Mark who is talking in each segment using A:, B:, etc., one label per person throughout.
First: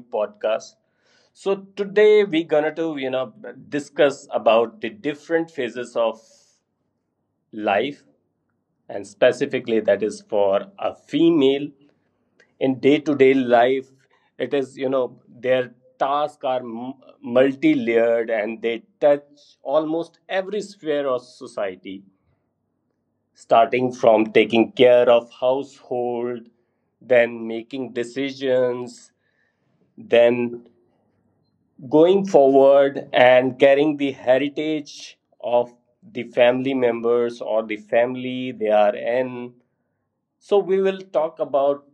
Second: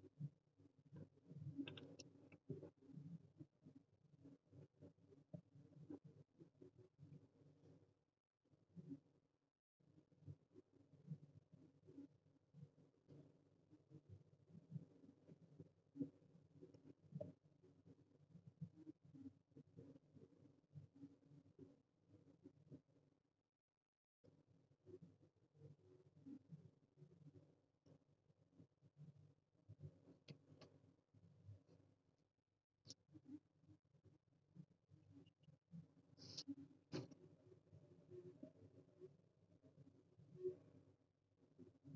A: podcast. So today we're gonna to you know discuss about the different phases of life, and specifically that is for a female in day-to-day life. It is their tasks are multi-layered and they touch almost every sphere of society, starting from taking care of household, then making decisions, then going forward and carrying the heritage of the family members or the family they are in. So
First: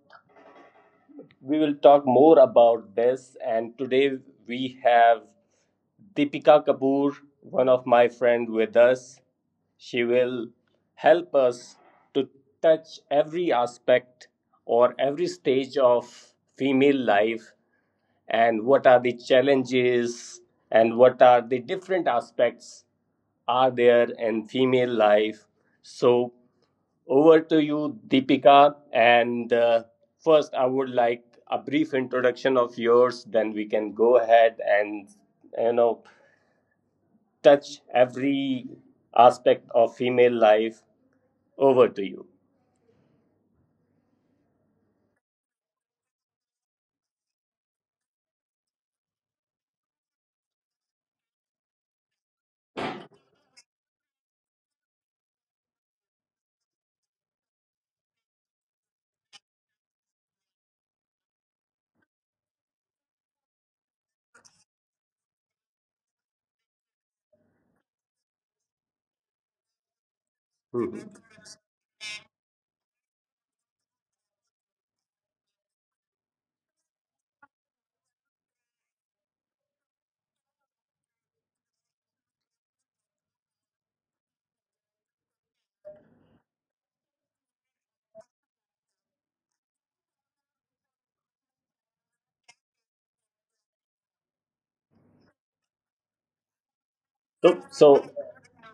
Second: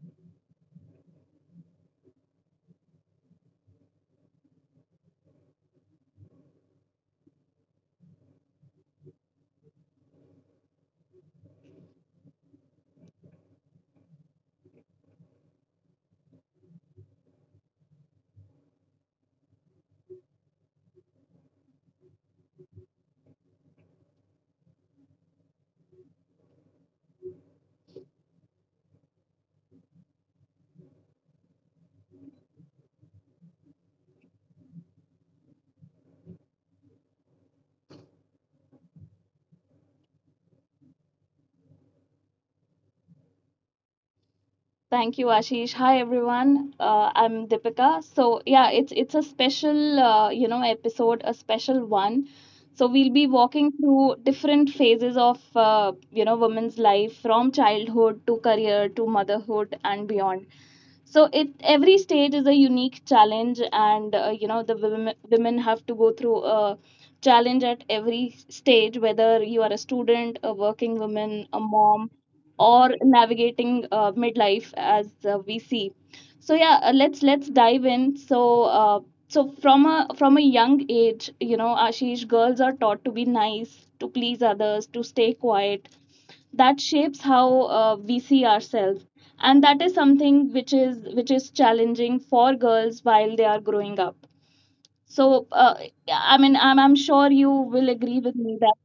A: we will talk more about this, and today we have Deepika Kapoor, one of my friend with us. She will help us to touch every aspect or every stage of female life and what are the challenges and what are the different aspects are there in female life. So over to you, Deepika, and first I would like a brief introduction of yours, then we can go ahead and you know touch every aspect of female life. Over to you.
B: Thank you, Ashish. Hi, everyone. I'm Deepika. So yeah, it's a special episode, a special one. So we'll be walking through different phases of women's life from childhood to career to motherhood and beyond, so it every stage is a unique challenge, and the women have to go through a challenge at every stage, whether you are a student, a working
A: Mhm.
B: woman, a mom, or navigating midlife as we see. So yeah, let's dive in, so so from a young age, you know, Ashish, girls are taught to be nice, to please others, to stay quiet. That shapes how we see ourselves, and that is something which is challenging for girls while they are growing up. So I'm sure you
A: so
B: will agree
A: so
B: with me that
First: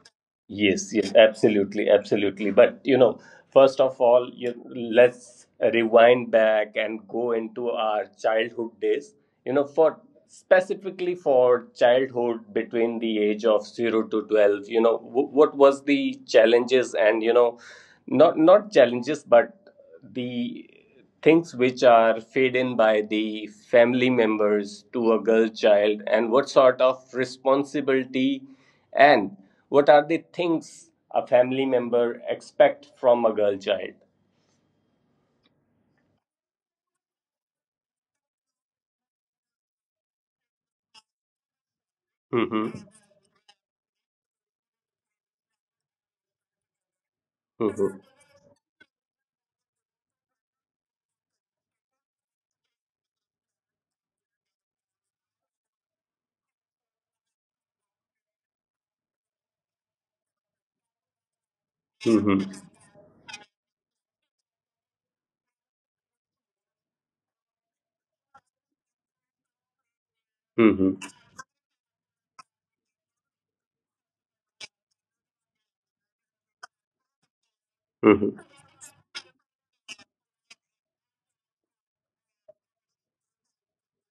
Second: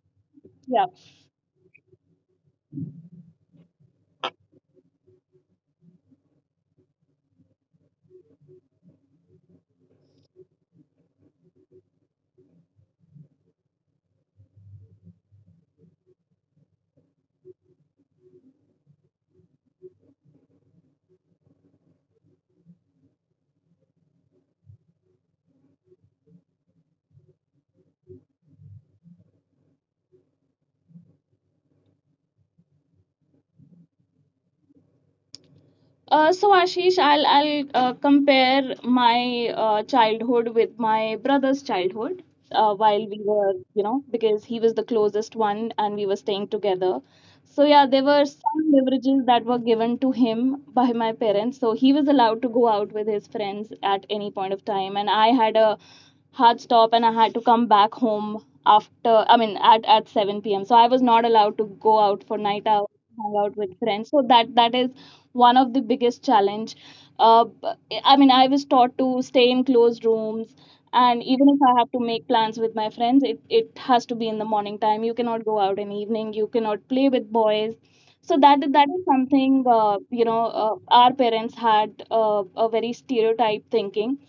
B: yeah.
A: Yes, yes, absolutely, absolutely. But you know, first of all, you, let's rewind back and go into our childhood days. You know, for specifically for childhood between the age of 0 to 12. You know, what was the challenges and you know not challenges but the things which are fed in by the family members to a girl child, and what sort of responsibility and what are the things a family member expect from a girl child.
B: So Ashish, I'll compare my childhood with my brother's childhood.
A: Mm-hmm.
B: While we were, you know, because he was the closest one and we were staying together. So yeah, there
A: Mm-hmm.
B: were some leverages that were given to him by my parents. So he was allowed to go out with his friends at any point of time, and I had a hard stop, and I had to come back home after at 7 p.m. So I was not allowed to go out for night
A: Mm-hmm.
B: out, hang out with friends. So that is one of the biggest challenge. B- I mean I was taught to stay in closed rooms,
A: Mm-hmm.
B: and even if I have to make plans with my friends, it has to be in the morning time. You cannot go out in evening. You cannot play with boys. So
A: Mm-hmm.
B: that is something our parents had a very stereotype thinking.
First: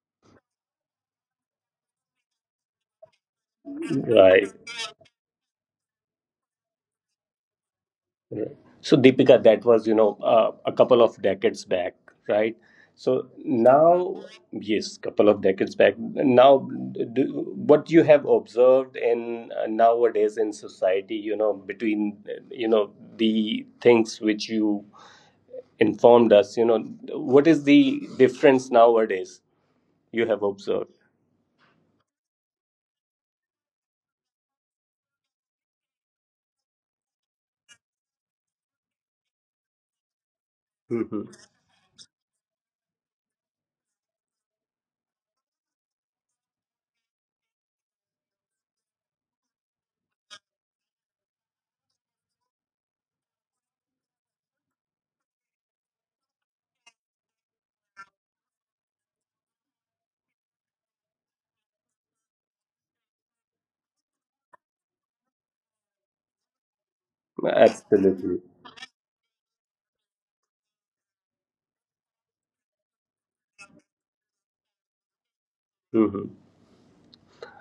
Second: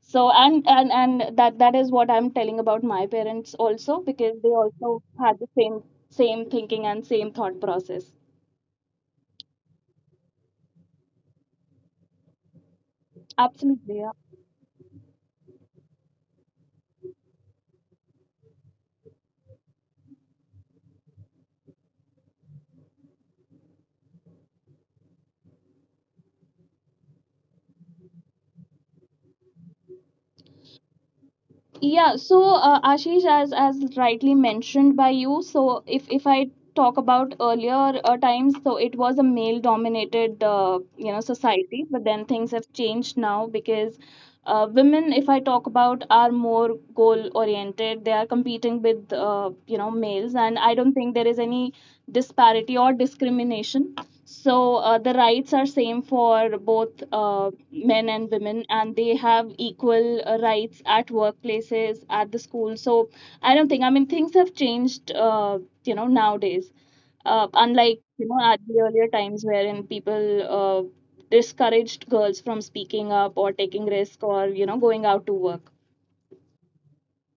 B: So and that is what I'm telling about my parents also, because
A: Right.
B: they also had the same thinking and same thought process.
A: Right. So, Deepika, that was, you know, a couple of decades back, right? So
B: Absolutely, yeah.
A: now, yes, couple of decades back. Now, do, what you have observed in nowadays in society, you know, between, you know, the things which you informed us, you know, what is the difference nowadays you have observed?
B: Yeah, so Ashish, as rightly mentioned by you, so if I talk about earlier times, so it was a male dominated
A: Hmm.
B: society, but then things have changed now, because women, if I talk about, are more goal oriented. They are competing with males, and I don't think there is any disparity or discrimination. So the rights are same for both men and women, and they have equal rights at workplaces, at the school. So I don't think I mean things have changed, nowadays unlike,
A: Absolutely.
B: you know, at the earlier times, wherein people discouraged girls from speaking up or taking risk or, you know, going out to work.
A: Hmm.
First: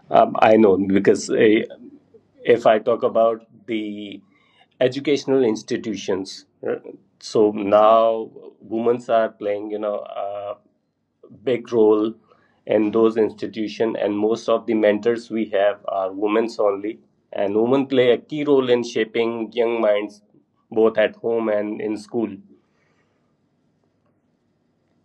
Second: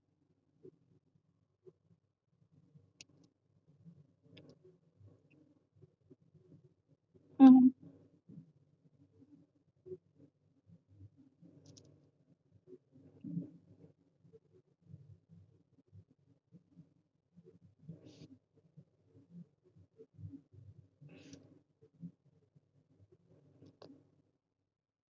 A: I know because if I talk about the educational institutions, so
B: Mm-hmm.
A: now women are playing, you know, a big role in those institutions, and most of the mentors we have are women's only, and women play a key role in shaping young minds, both at home and in school.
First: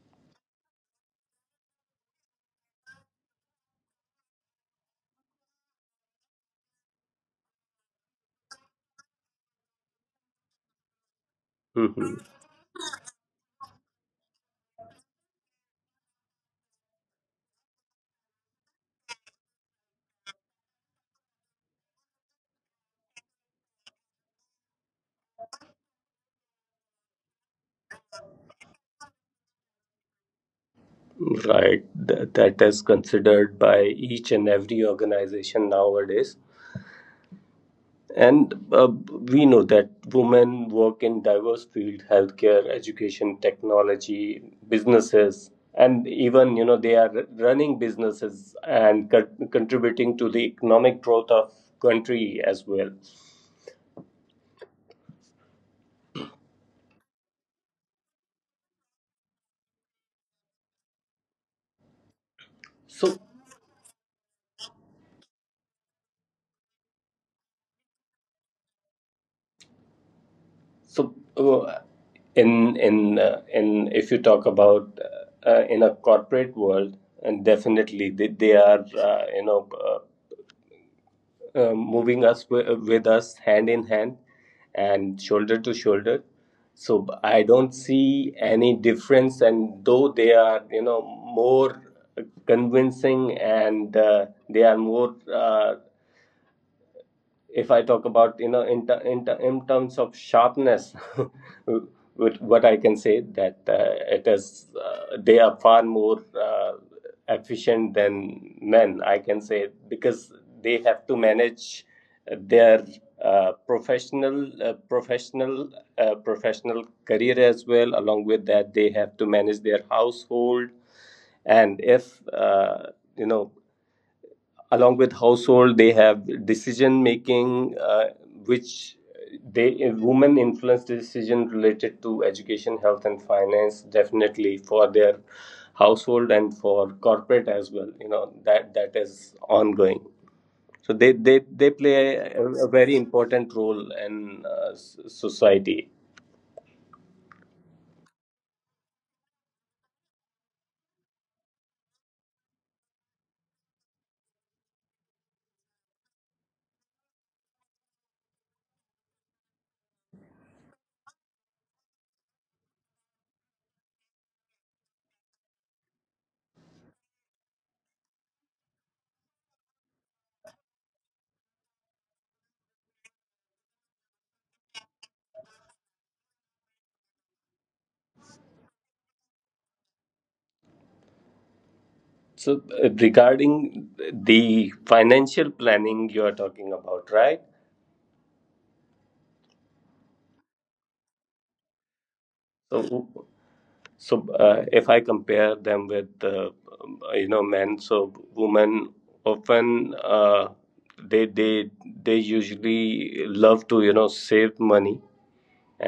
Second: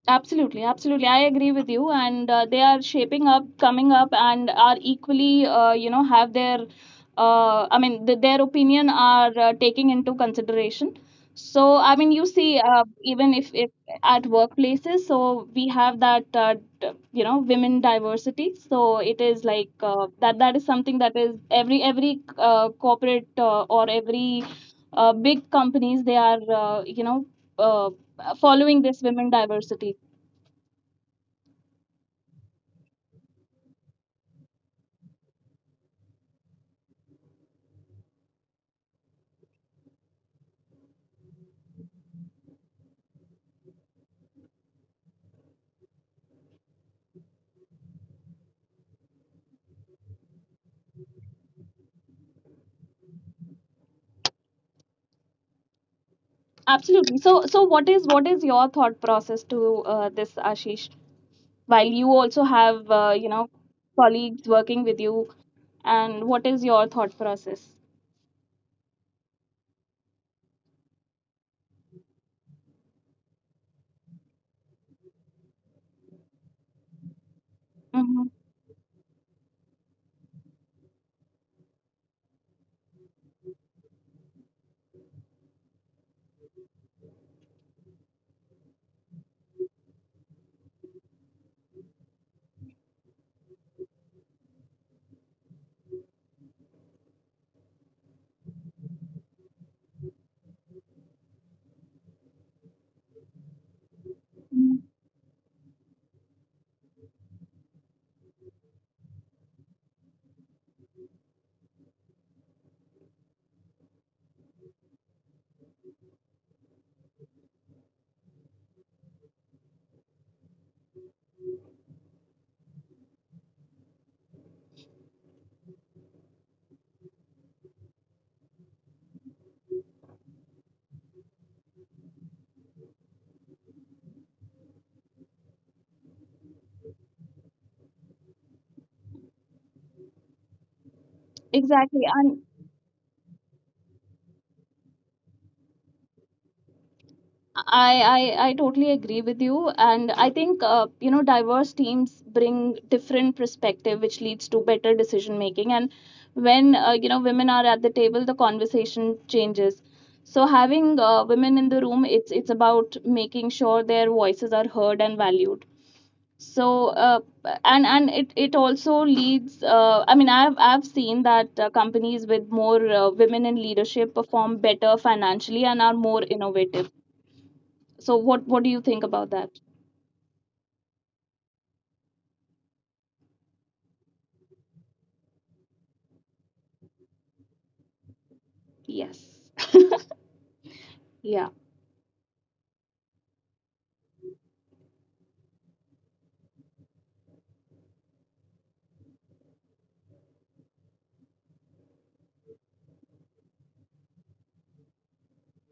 B: Absolutely, absolutely. I agree with you, and they are shaping up, coming up, and are equally, have their, their opinion are taking into consideration. So, I
A: Mhm.
B: mean, you see, even if at workplaces, so we have that, you know, women diversity. So it is like that. That is something that is every corporate or every big companies they are, Uh, following this women diversity.
A: Right, that is considered by each and every organization nowadays. And we know that women work in diverse fields, healthcare, education, technology, businesses, and even you know they are running businesses and contributing to the economic growth of country as well.
B: Absolutely. So, what is your thought process to this, Ashish? While you also have
A: So,
B: colleagues working with you, and what is your thought process?
A: so in if you talk about in a corporate world, and definitely they,
B: Hmm.
A: they are you know moving with us hand in hand and shoulder to shoulder. So I don't see any difference. And though they are, you know, more convincing and they are more if I talk about you know in terms of sharpness, with what I can say that it is they are far more efficient than men. I can say because they have to manage their uh, professional uh, professional professional career as well. Along with that, they have to manage their household, and if you know along with household they have decision making which they women influence decision related to education, health and finance, definitely for their household and for corporate as well, you know that that is ongoing. So they play a
B: Exactly. And
A: very important role in society.
B: I totally agree with you, and I think diverse teams bring different perspective, which leads to better decision making. And when women are at the table, the conversation changes. So having women in the room, it's about making sure their voices are heard and valued. So and it it also leads. I've seen that companies with more women in leadership perform better financially and are more innovative. So what do you think about that?
A: So regarding the financial planning you are talking about, right?
B: Yes. Yeah.
A: So, if I compare them with you know men, so women often they they they usually love to you know save money,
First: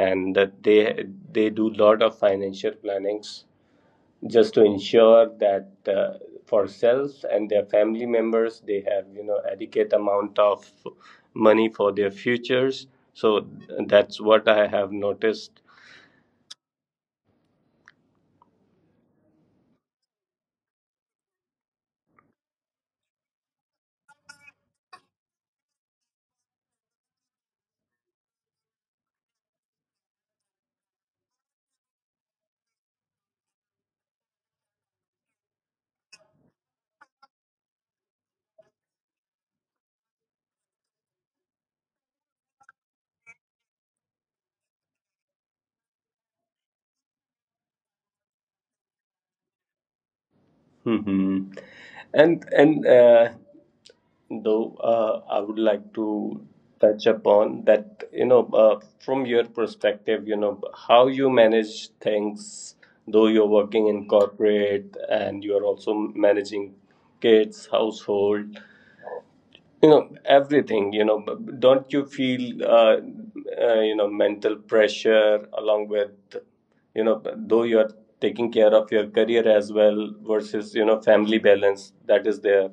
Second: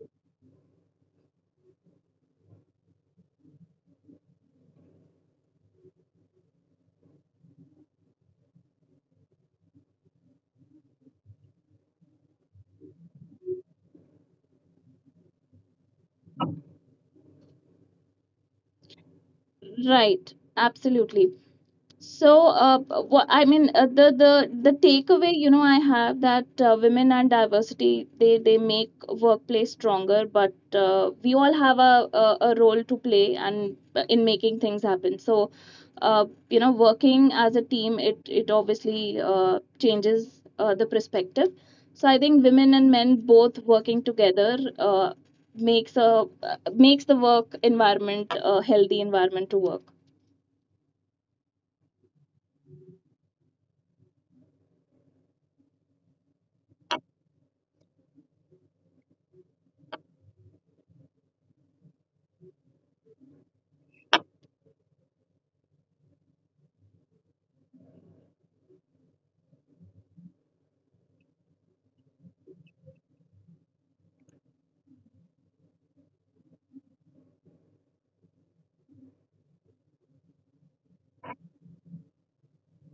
A: and that they do lot of financial plannings just to ensure that for self and their family members they have you know adequate amount of money for their futures. So that's what I have noticed.
B: Right. Absolutely. So, what the takeaway, you know, I have that women and diversity they make workplace stronger, but we all have a, a role to play and in making things happen. So, working as a team, it obviously changes the perspective. So, I think women and men both working together makes a makes the work environment a healthy environment to work.
A: Hmm. And Though I would like to touch upon that you know, from your perspective you know how you manage things, though you're working in corporate and you're also managing kids, household, you know everything. You know, don't you feel you know mental pressure, along with you know though you're taking care of your career as well versus you know family balance that is there.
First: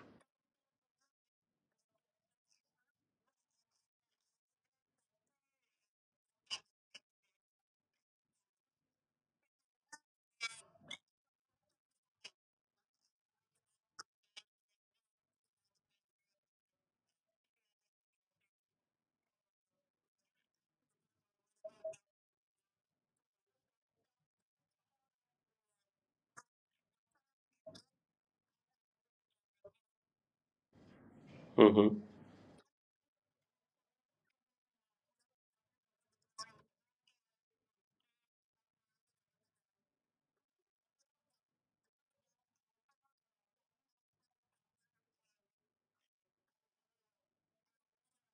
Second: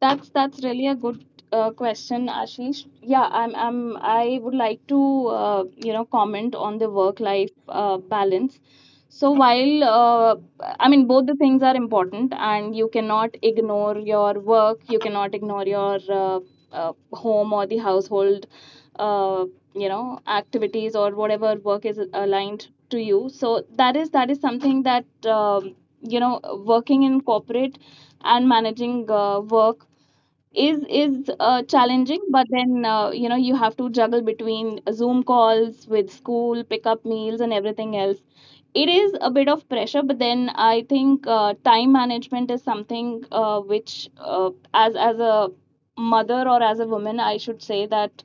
B: That's really a good question, Ashish. Yeah, I would like to comment on the work life balance. So while I mean both the things are important, and you cannot ignore your work, you cannot ignore your home or the household, uh, activities or whatever work is aligned to you. So that is something that you know working in corporate and managing work is challenging, but then you have to juggle between zoom calls with school pickup meals and everything else. It is a bit of pressure, but then I think time management is something which as a mother or as a woman I should say that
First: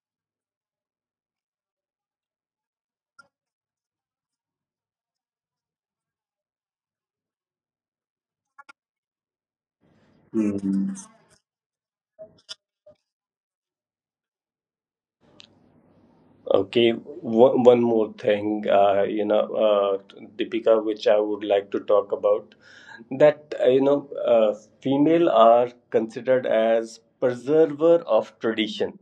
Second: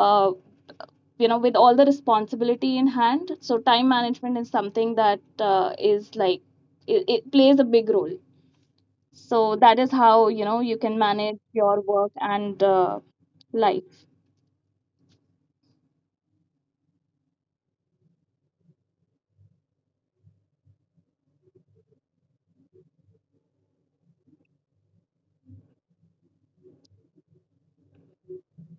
B: uh, with all the responsibility in hand, so time management is something that is like it plays a big role. So that is how, you know, you
A: Mm-hmm.
B: can manage your work and life.
A: Okay, one more thing, Deepika, which I would like to talk about, that female are considered as preserver of tradition.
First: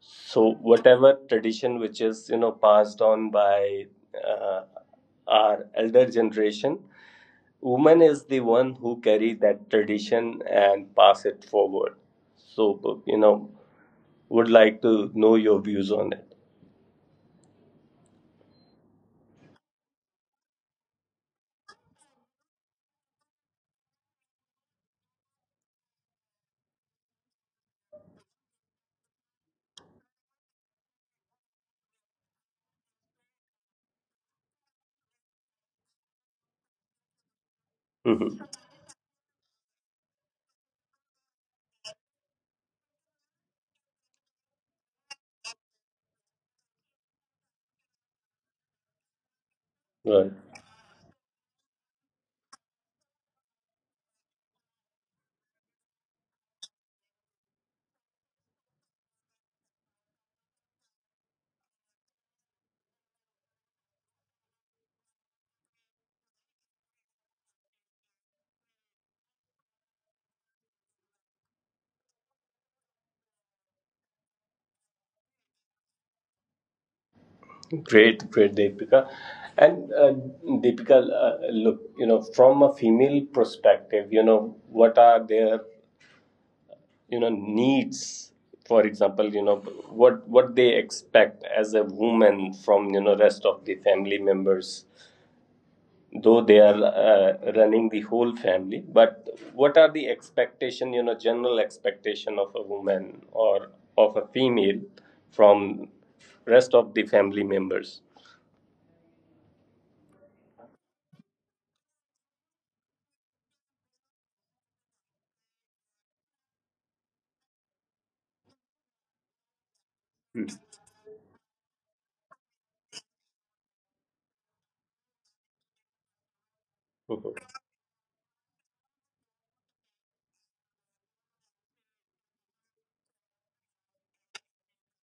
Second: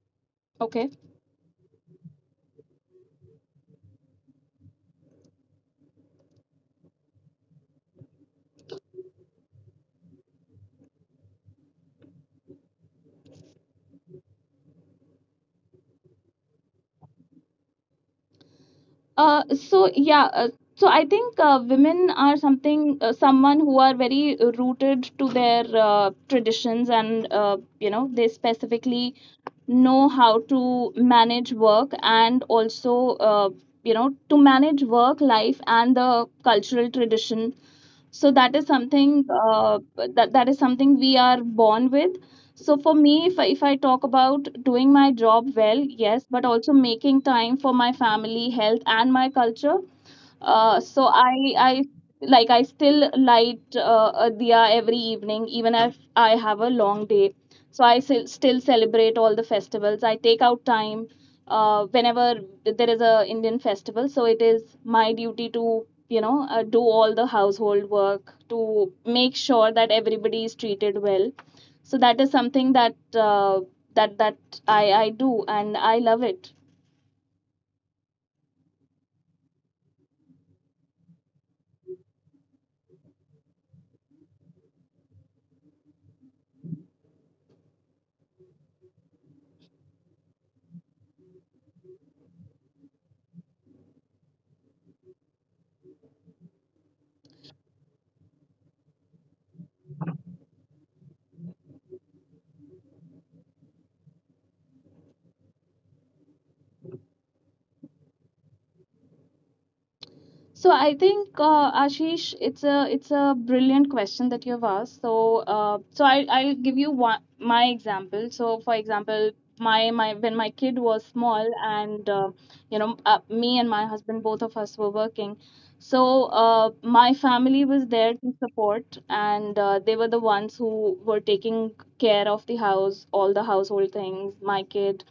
A: So
B: Okay,
A: whatever tradition which is you know passed on by uh, our elder generation, woman is the one who carry that tradition and pass it forward. So you know, would like to know your views on it.
B: so yeah, so I think women are something someone who are very rooted to their traditions, and they specifically know how to manage work and also uh, to manage work life and the cultural tradition. So
A: Mhm.
B: that is something that is something we are born with. So for me, if if I talk about doing my job well, yes, but also making time for my family health and my culture.
A: Right.
B: I like I still light a diya every evening, even if I have a long day. So I still celebrate all the festivals. I take out time whenever there is a Indian festival. So it is my duty to, you know, do all the household work to make sure that everybody is treated well. So that is something that that that I do and I love it.
A: Great, great, Deepika. And Deepika, look, you know, from a female perspective, you know, what are their, you know, needs? For example, you know, what they expect as a woman from you know rest of the family members, though they are running the whole family. But what are the expectation, you know, general expectation of a woman or of a female from rest of the family members?
B: So I think Ashish, it's a brilliant question that you've asked. So so I'll give you one my example. So for example, my when my
A: Mhm.
B: kid was small, and me and my husband both of us were working. So my family was there to support, and they were the ones who were taking care of the house, all the household things, my kid.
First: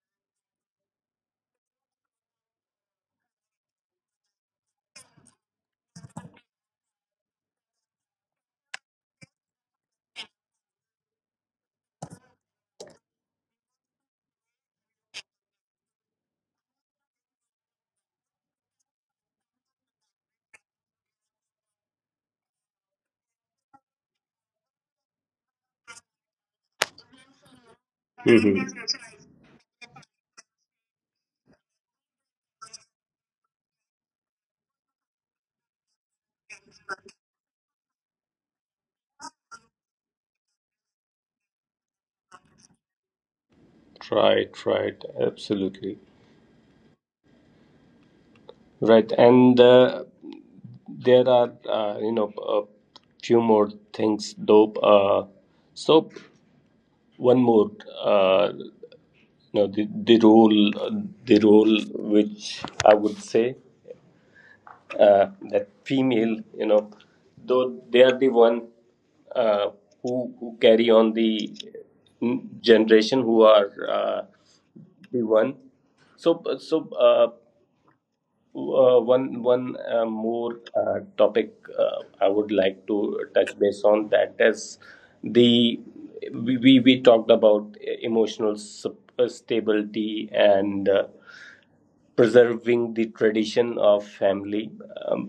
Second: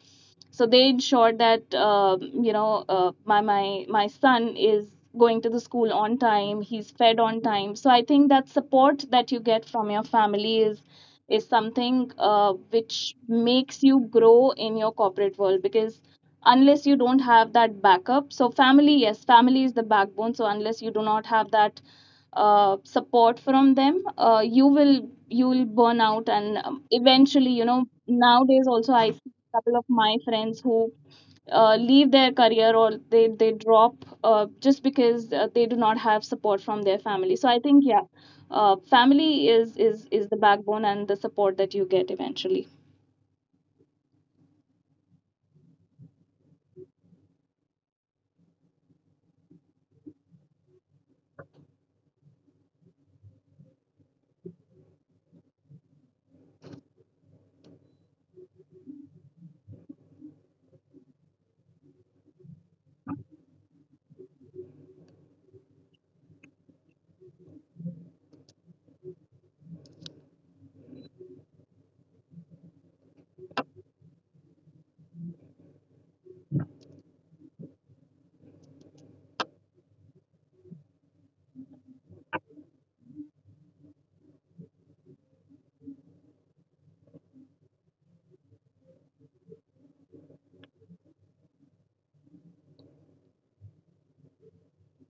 B: So they ensured that my son is going to the school on time, he's fed on time. So I think that support that you get from your family is something which makes you grow in your corporate world, because unless you don't have that backup, so family, yes, family is the backbone. So unless you do not have that support from them, you will burn out. And eventually, you know, nowadays also I couple of my friends who leave their career, or they drop just because they do not have support from their family. So I think yeah, family is the backbone and the support that you get eventually.
A: Right, right, absolutely right, and there are you know a few more things though. So one more, you know, the role which I would say that female, you know, though they are the one uh, who carry on the generation, who are the one. so so. Uh, One more topic I would like to touch base on, that is the we we talked about emotional stability and preserving the tradition of family. Um,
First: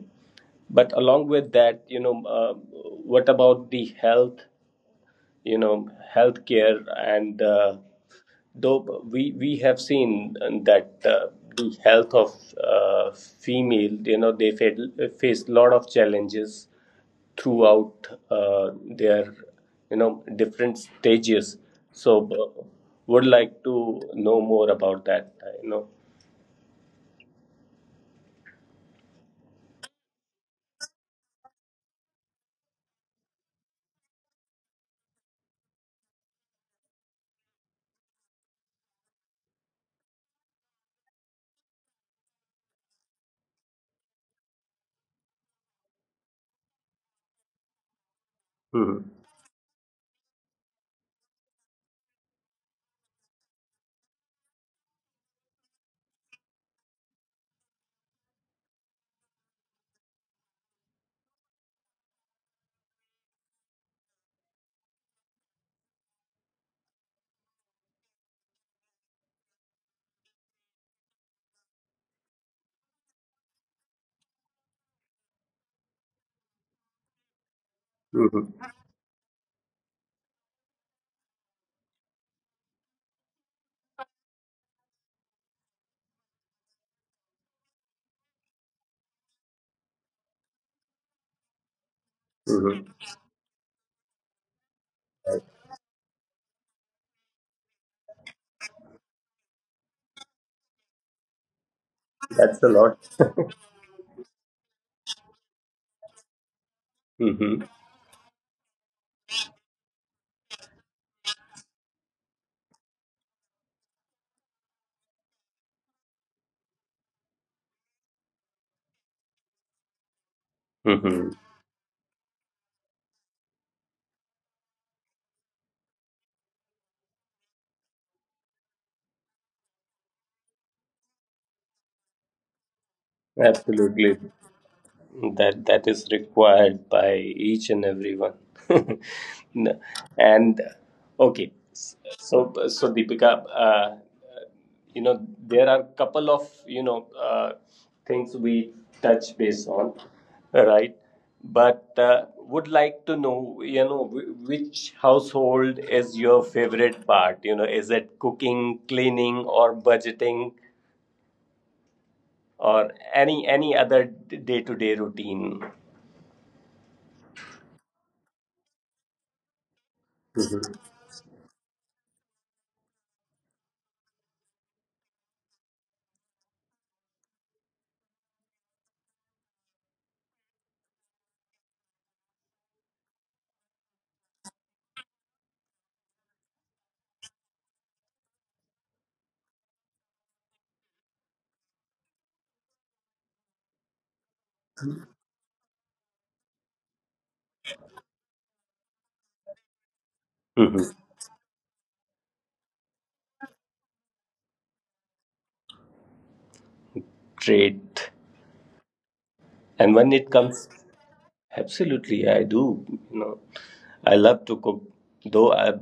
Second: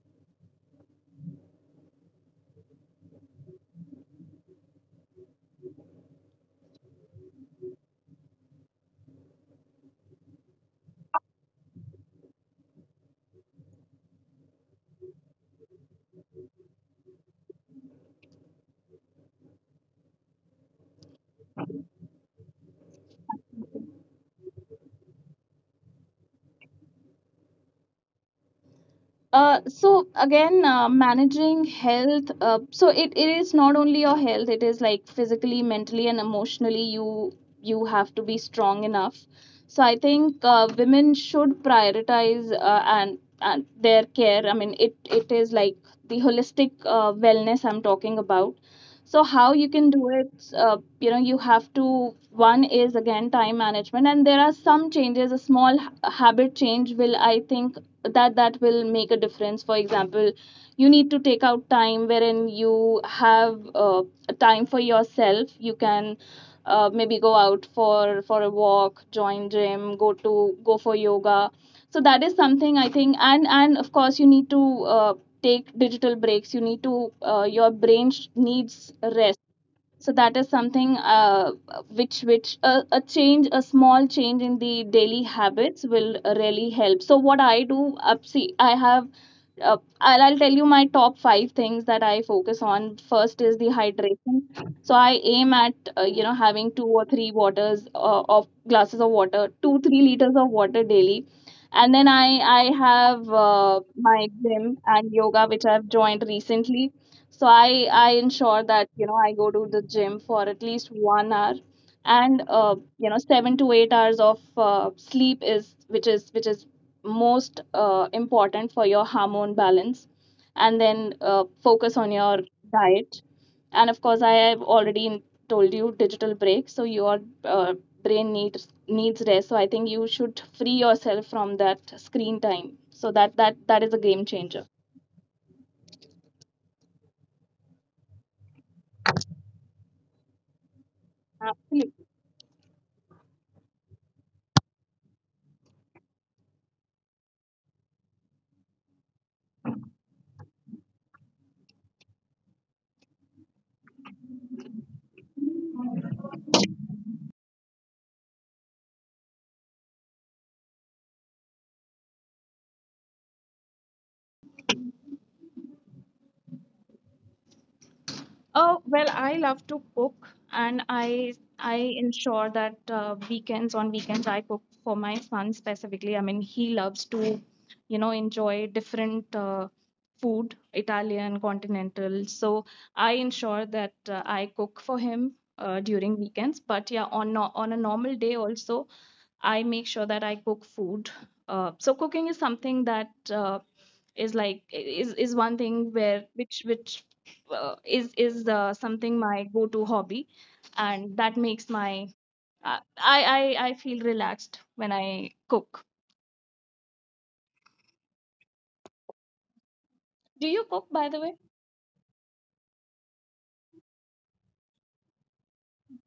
A: But along with that, you know, what about the health, you know, healthcare, and though we have seen that the health of female, you know they face a lot of challenges throughout their you know different stages. So would like to know more about that, you know.
B: So again, managing health. So it is not only your health; it is like physically, mentally, and emotionally. You have to be strong enough. So I think women should prioritize and their care. I mean, it is like the holistic wellness I'm talking about.
A: Hmm.
B: So how you can do it? You have to. One is again time management, and there are some changes. A small habit change will, I think, that will make a difference. For example, you need to take out time wherein you have time for yourself. You can maybe go out for a walk, join gym, go for yoga. So that is something, I think, and of course, you need to take digital breaks. Your brain
A: Hmm.
B: needs rest. So that is something which a small change in the daily habits will really help. So what I do, see, I'll tell you my top five things that I focus on.
A: Hmm.
B: First is the hydration, so I aim at having two or three waters, of glasses of water, 2-3 liters of water daily. And then i
A: That's
B: i
A: a lot.
B: have my gym and yoga, which I've joined recently. So
A: Hmm.
B: I ensure that I go to the gym for at least 1 hour. And 7 to 8 hours of sleep is which is which is most important for your hormone balance. And
A: Hmm.
B: then focus on your diet. And of course, I have already told you, digital break, so your uh, brain needs rest. So I think you should free yourself from that screen time. So that is a
A: Absolutely,
B: game changer.
A: that that is required by each and everyone. No. and Okay.
B: Absolutely.
A: So, Deepika, uh, you know, there are couple of you know things we touch base on, right? But would like to know you know which household is your favorite part, you know, is it cooking, cleaning or budgeting or any other day to day routine
B: Oh, well, I love to cook, and I ensure that, weekends on weekends, I cook for my son specifically. I mean, he loves to, enjoy different food, Italian, continental. So I ensure that I cook for him during weekends. But yeah, on no on a normal day also, I make sure that I cook food. So cooking is something that is like is one thing where which is something, my go to hobby, and that makes my I feel relaxed when I cook.
A: trait. And when
B: Do
A: it
B: you cook,
A: comes,
B: by the way?
A: absolutely, I do. You know, I love to cook, though I,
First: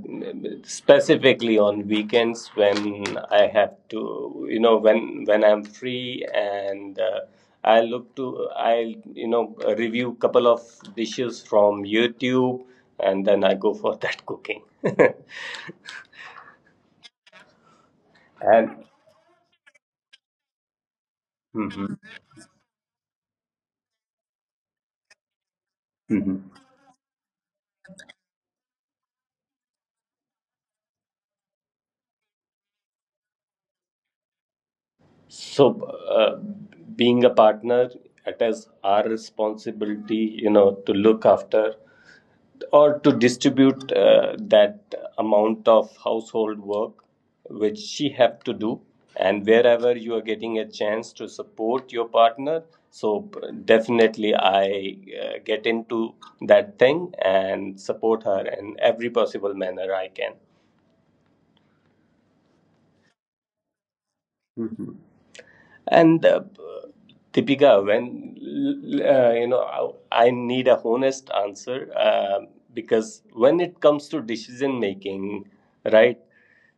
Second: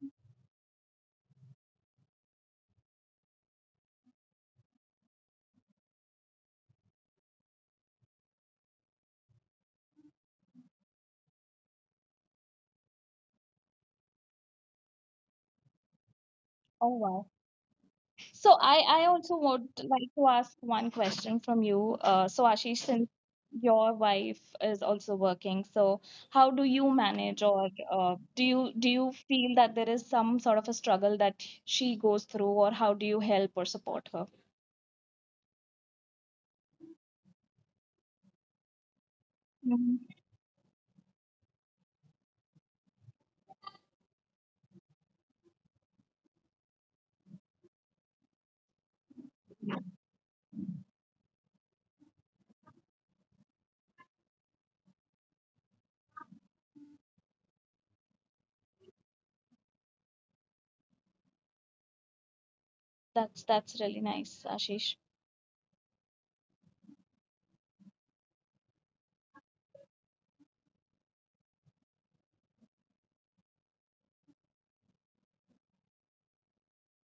A: specifically on weekends when I have to, you know, when I'm free, and I look to, I you know, review couple of dishes from YouTube, and then I go for that cooking.
B: Oh wow. So
A: and.
B: I also would like to ask one question from you.
A: Mhm.
B: So Ashish, since your wife is also working, so how
A: Mhm.
B: do you manage, or do you feel that there is some sort of a struggle that she goes through, or how do you help or support her?
A: So, uh, being a partner, it is our
B: Mhm.
A: responsibility, you know, to look after or to distribute that amount of household work which she have to do. And wherever you are getting a chance to support your partner, so definitely I get into that thing and support her in every possible manner I can.
B: That's really nice, Ashish.
A: Mhm. And Deepika, when you know, I need a honest answer because when it comes to decision making, right?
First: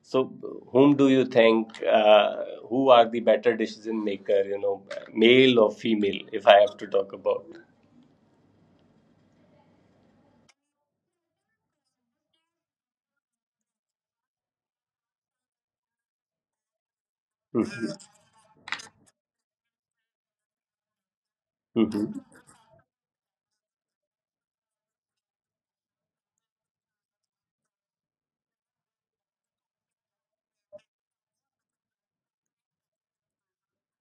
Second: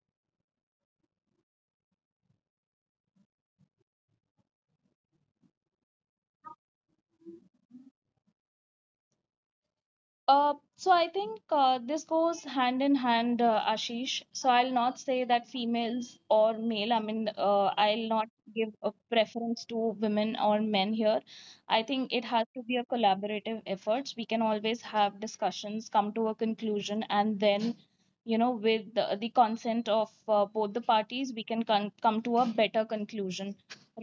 A: So, whom do you think? Who are the better decision maker? You know, male or female? If I have to talk about,
B: So I think this goes hand in hand, Ashish. So I'll not say that females or male. I mean, I'll
A: mhm,
B: not give a preference to women or men here. I think
A: mhm,
B: it has to be a collaborative effort. We can always have discussions, come to a conclusion, and then, with the consent of both the parties, we can come to a better conclusion,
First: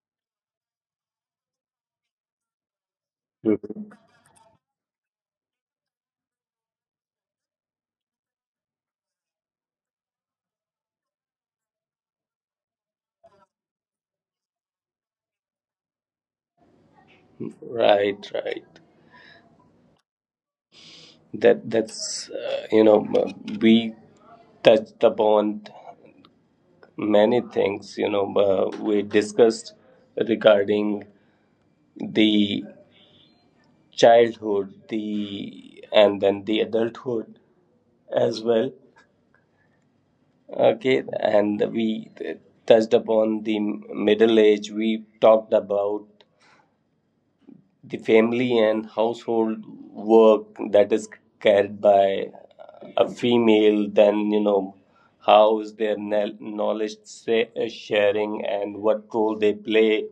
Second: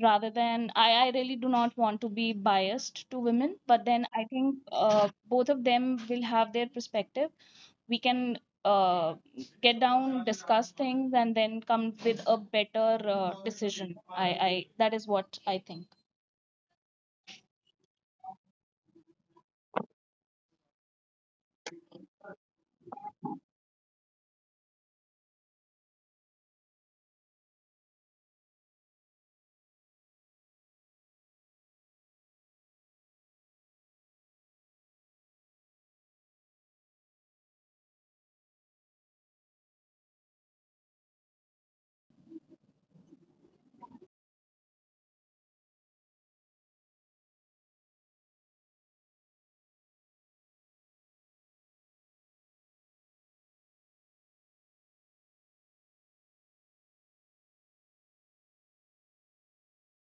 B: rather than... I really do not want to be biased to women, but
A: mhm.
B: then I think both of them will have their perspective. We can uh, get down, discuss things, and then come with a better decision. I That is what I think.
A: Right, right. That that's you know we touched upon many things you know, we discussed regarding the childhood the and then the adulthood as well. Okay, and we touched upon the middle age, we talked about the family and household work that is carried by a female. Then you know how is their knowledge sharing and what role they play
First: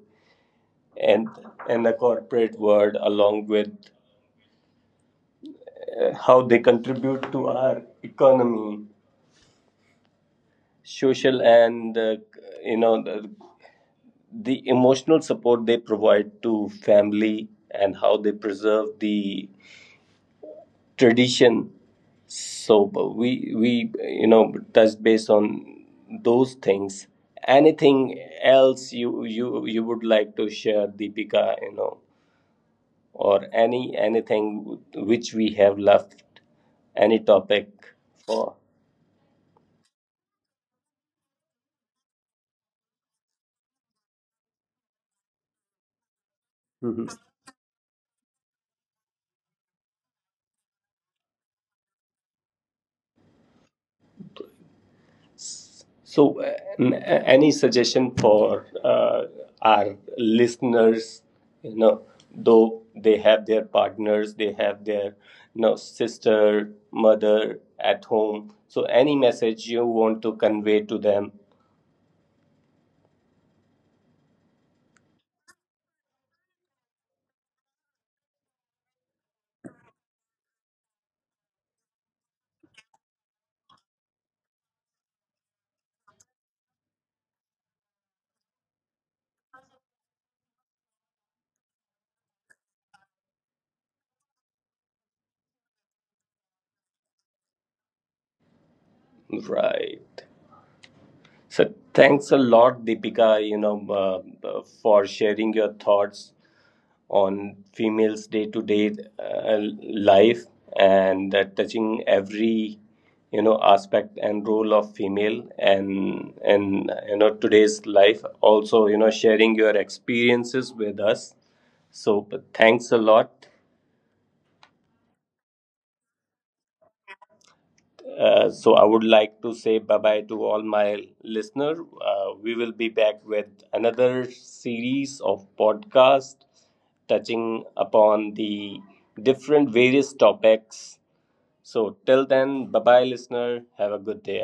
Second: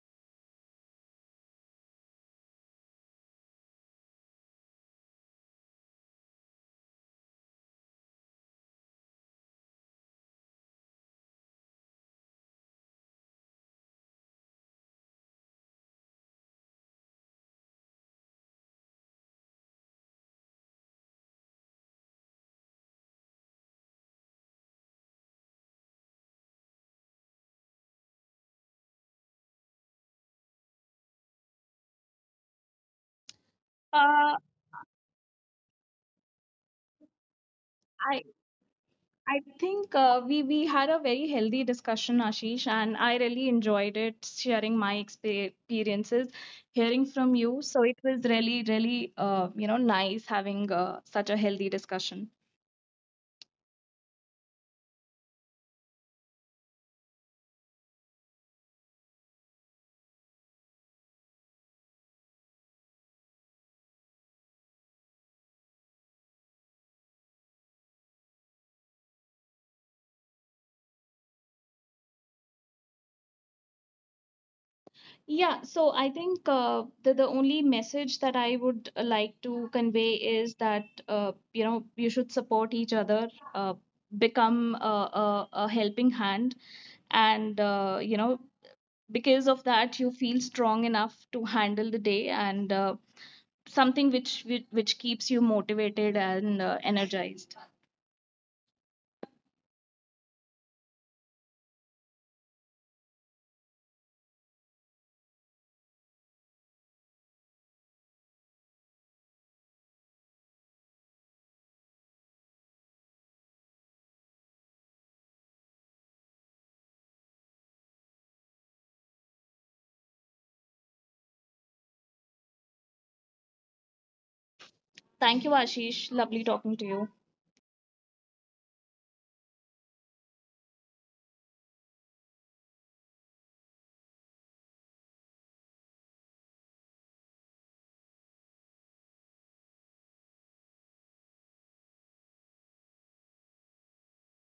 A: and and the corporate world, along with how they contribute to our economy, social, and you know the emotional support they provide to family, and how they preserve the tradition. So but we you know touch base on those things. Anything else you would like to share, Deepika, you know, or any
B: uh,
A: anything which we have left, any topic
B: I
A: for
B: I think we had a very healthy discussion, Ashish, and I really enjoyed it, sharing my experiences,
A: Mhm.
B: hearing from you. So it was really, really, nice having such a healthy discussion.
A: So any suggestion for our listeners, you know, though they have their partners, they have their you know sister, mother at home, so any message you want to convey to them?
B: Yeah, so I think the only message that I would like to convey is that you should support each other, uh, become a helping hand, and because of that you feel strong enough to handle the day, and something which keeps you motivated and energized.
A: Right. So thanks a lot, Deepika, you know, for sharing your thoughts on females' day-to-day life and touching every, you know, aspect and role of female and you know today's life. Also, you know, sharing your experiences with us. So but thanks a lot.
B: Thank you, Ashish. Lovely talking to you.
A: So I would like to say bye bye to all my listeners. We will be back with another series of podcast touching upon the different various topics. So till then, bye bye, listener. Have a good day.